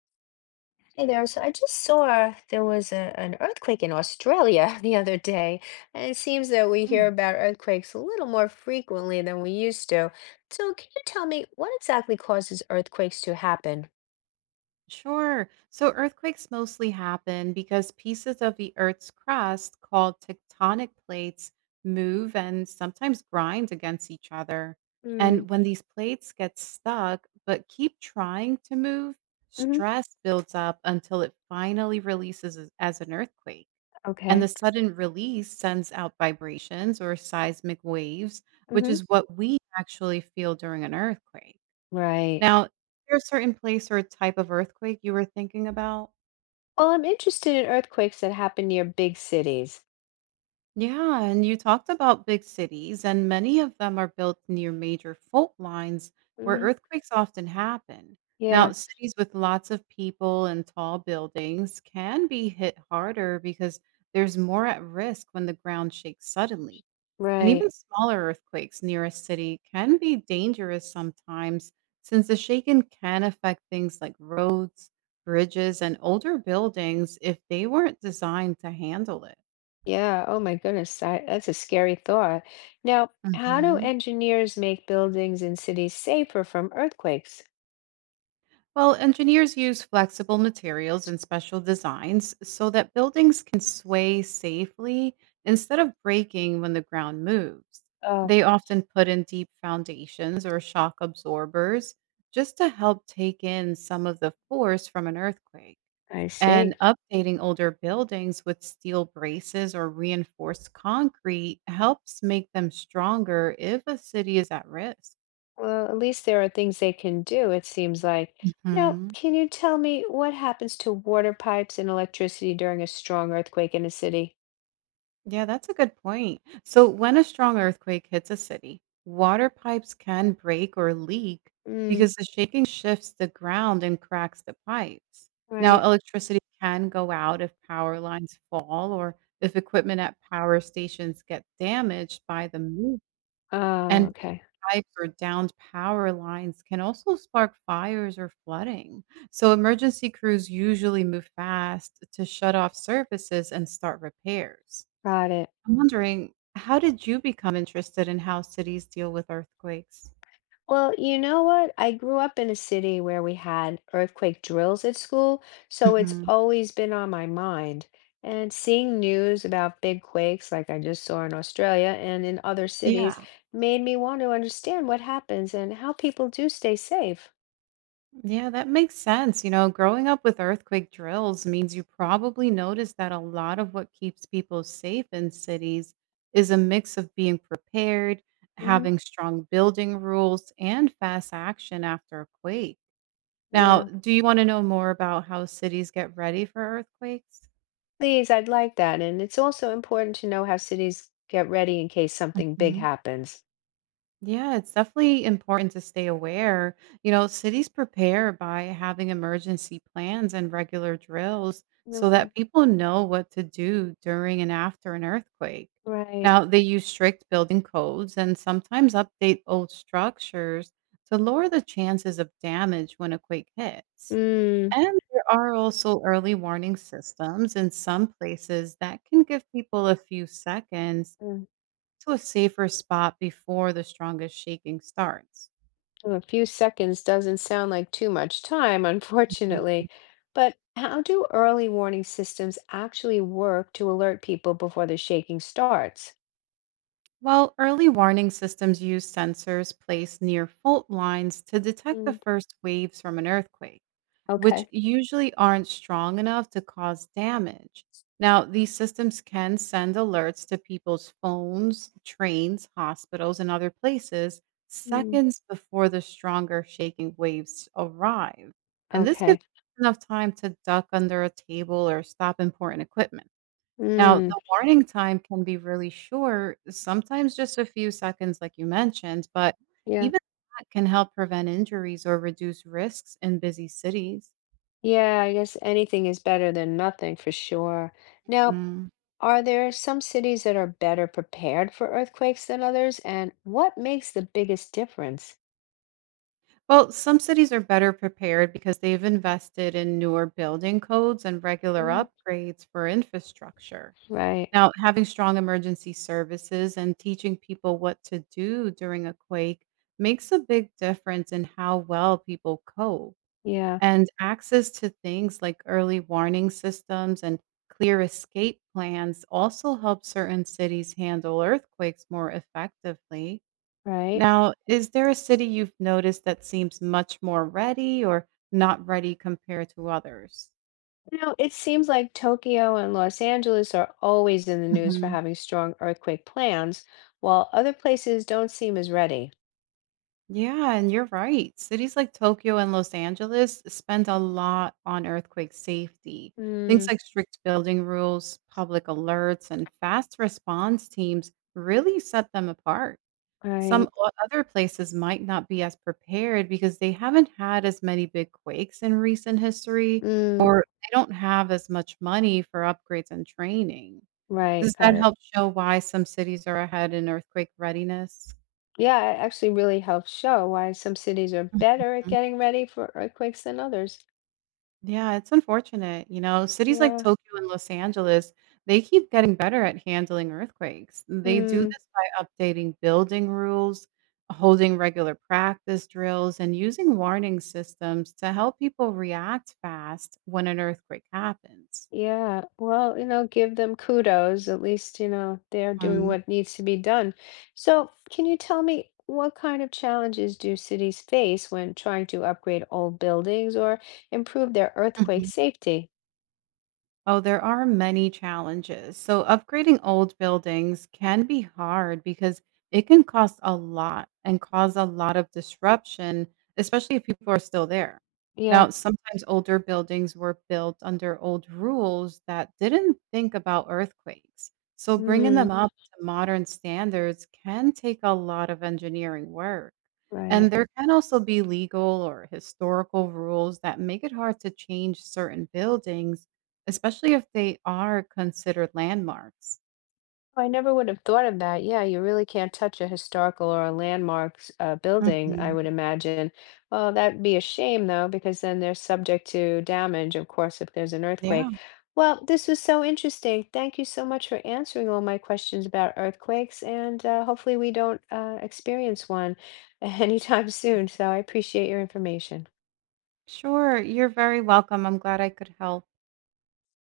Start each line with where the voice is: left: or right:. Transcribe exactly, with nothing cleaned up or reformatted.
left: Hey there. So I just saw there was a, an earthquake in Australia the other day, and it seems that we hear
right: Mm.
left: about earthquakes a little more frequently than we used to. So can you tell me what exactly causes earthquakes to happen?
right: Sure. So earthquakes mostly happen because pieces of the Earth's crust, called tectonic plates, move and sometimes grind against each other.
left: Mm,
right: And when these plates get stuck but keep trying to move,
left: hmm.
right: stress builds up until it finally releases as as an earthquake. And the
left: Okay.
right: sudden release sends out vibrations or seismic waves, which
left: Mm-hmm.
right: is what we actually feel during an earthquake.
left: Right.
right: Now, is there a certain place or type of earthquake you were thinking about?
left: Well, I'm interested in earthquakes that happen near big cities.
right: Yeah, and you talked about big cities, and many of them are built near major fault lines where
left: Mm-hmm.
right: earthquakes often happen. Now,
left: Yeah,
right: cities with lots of people and tall buildings can be hit harder because there's more at risk when the ground shakes suddenly. And even
left: right.
right: smaller earthquakes near a city can be dangerous sometimes, since the shaking can affect things like roads, bridges, and older buildings if they weren't designed to handle it.
left: Yeah. Oh my goodness. I, that's a scary thought. Now, how do
right: Mhm.
left: engineers make buildings and cities safer from earthquakes?
right: Well, engineers use flexible materials and special designs so that buildings can sway safely instead of breaking when the ground moves.
left: Oh.
right: They often put in deep foundations or shock absorbers just to help take in some of the force from an earthquake.
left: I
right: And
left: see.
right: updating older buildings with steel braces or reinforced concrete helps make them stronger if a city is at risk.
left: Well, at least there are things they can do, it seems like. Now,
right: Mhm.
left: can you tell me what happens to water pipes and electricity during a strong earthquake in a city?
right: Yeah, that's a good point. So, when a strong earthquake hits a city, water pipes can break or leak
left: Mm,
right: because the shaking shifts the ground and cracks the pipes. Now,
left: right.
right: electricity can go out if power lines fall or if equipment at power stations get damaged by the move.
left: Oh,
right: And
left: okay.
right: pipes or downed power lines can also spark fires or flooding. So, emergency crews usually move fast to shut off services and start repairs.
left: Got it.
right: I'm wondering, how did you become interested in how cities deal with earthquakes?
left: Well, you know what? I grew up in a city where we had earthquake drills at school, so it's
right: Mhm.
left: always been on my mind. And seeing news about big quakes, like I just saw in Australia and in other cities,
right: Yeah.
left: made me want to understand what happens and how people do stay safe.
right: Yeah, that makes sense. You know, growing up with earthquake drills means you probably noticed that a lot of what keeps people safe in cities is a mix of being prepared,
left: Hmm.
right: having strong building rules, and fast action after a quake. Now,
left: Yeah,
right: do you want to know more about how cities get ready for earthquakes?
left: please, I'd like that. And it's also important to know how cities get ready in case something big happens.
right: Yeah, it's definitely important to stay aware. You know, cities prepare by having emergency plans and regular drills so
left: Okay.
right: that people know what to do during and after an earthquake.
left: Right.
right: Now, they use strict building codes and sometimes update old structures to lower the chances of damage when a quake hits.
left: Mm.
right: And there are also early warning systems in some places that can give people a few seconds
left: Mm.
right: to a safer spot before the strongest shaking starts.
left: Well, a few seconds doesn't sound like too much time,
right: Mhm.
left: unfortunately. But how do early warning systems actually work to alert people before the shaking starts?
right: While early warning systems use sensors placed near fault lines to detect the
left: Mm.
right: first waves from an earthquake, which
left: Okay.
right: usually aren't strong enough to cause damage. Now, these systems can send alerts to people's phones, trains, hospitals, and other places
left: Mm.
right: seconds before the stronger shaking waves arrive. And this gives
left: Okay.
right: enough time to duck under a table or stop important equipment. Now,
left: Mm.
right: the warning time can be really short, sometimes just a few seconds, like you mentioned, but
left: Yeah.
right: even that can help prevent injuries or reduce risks in busy cities.
left: Yeah, I guess anything is better than nothing for sure. Now,
right: Mm.
left: are there some cities that are better prepared for earthquakes than others? And what makes the biggest difference?
right: Well, some cities are better prepared because they've invested in newer building codes and regular
left: Hmm.
right: upgrades for infrastructure.
left: Right.
right: Now, having strong emergency services and teaching people what to do during a quake makes a big difference in how well people cope.
left: Yeah.
right: And access to things like early warning systems and clear escape plans also help certain cities handle earthquakes more effectively.
left: Right.
right: Now, is there a city you've noticed that seems much more ready or not ready compared to others?
left: You know, it seems like Tokyo and Los Angeles are always in the news for
right: Mhm.
left: having strong earthquake plans, while other places don't seem as ready.
right: Yeah, and you're right. Cities like Tokyo and Los Angeles spend a lot on earthquake safety. Things
left: Mm,
right: like strict building rules, public alerts, and fast response teams really set them apart. Some
left: right.
right: o other places might not be as prepared because they haven't had as many big quakes in recent history,
left: Mm,
right: or they don't have as much money for upgrades and training.
left: right.
right: Does
left: Got
right: that
left: it.
right: help show why some cities are ahead in earthquake readiness?
left: Yeah, it actually really helps show why some cities are better at getting ready for earthquakes than others.
right: Yeah, it's unfortunate, you know, cities like
left: Yeah.
right: Tokyo and Los Angeles, they keep getting better at handling earthquakes. They do
left: Mm.
right: this by updating building rules, holding regular practice drills, and using warning systems to help people react fast when an earthquake happens.
left: Yeah, well, you know, give them kudos. At least, you know, they're doing
right: Mhm.
left: what needs to be done. So, can you tell me what kind of challenges do cities face when trying to upgrade old buildings or improve their earthquake safety?
right: Oh, there are many challenges. So, upgrading old buildings can be hard because it can cost a lot and cause a lot of disruption, especially if people are still there.
left: Yeah.
right: Now, sometimes older buildings were built under old rules that didn't think about earthquakes. So, bringing them
left: Mm,
right: up to modern standards can take a lot of engineering work. And
left: right.
right: there can also be legal or historical rules that make it hard to change certain buildings, especially if they are considered landmarks.
left: I never would have thought of that. Yeah, you really can't touch a historical or a landmarks uh, building, I
right: Mhm.
left: would imagine. Well, that'd be a shame though, because then they're subject to damage, of course, if there's an
right: Yeah.
left: earthquake. Well, this was so interesting. Thank you so much for answering all my questions about earthquakes, and uh, hopefully we don't uh, experience one anytime soon. So I appreciate your information.
right: Sure, you're very welcome. I'm glad I could help.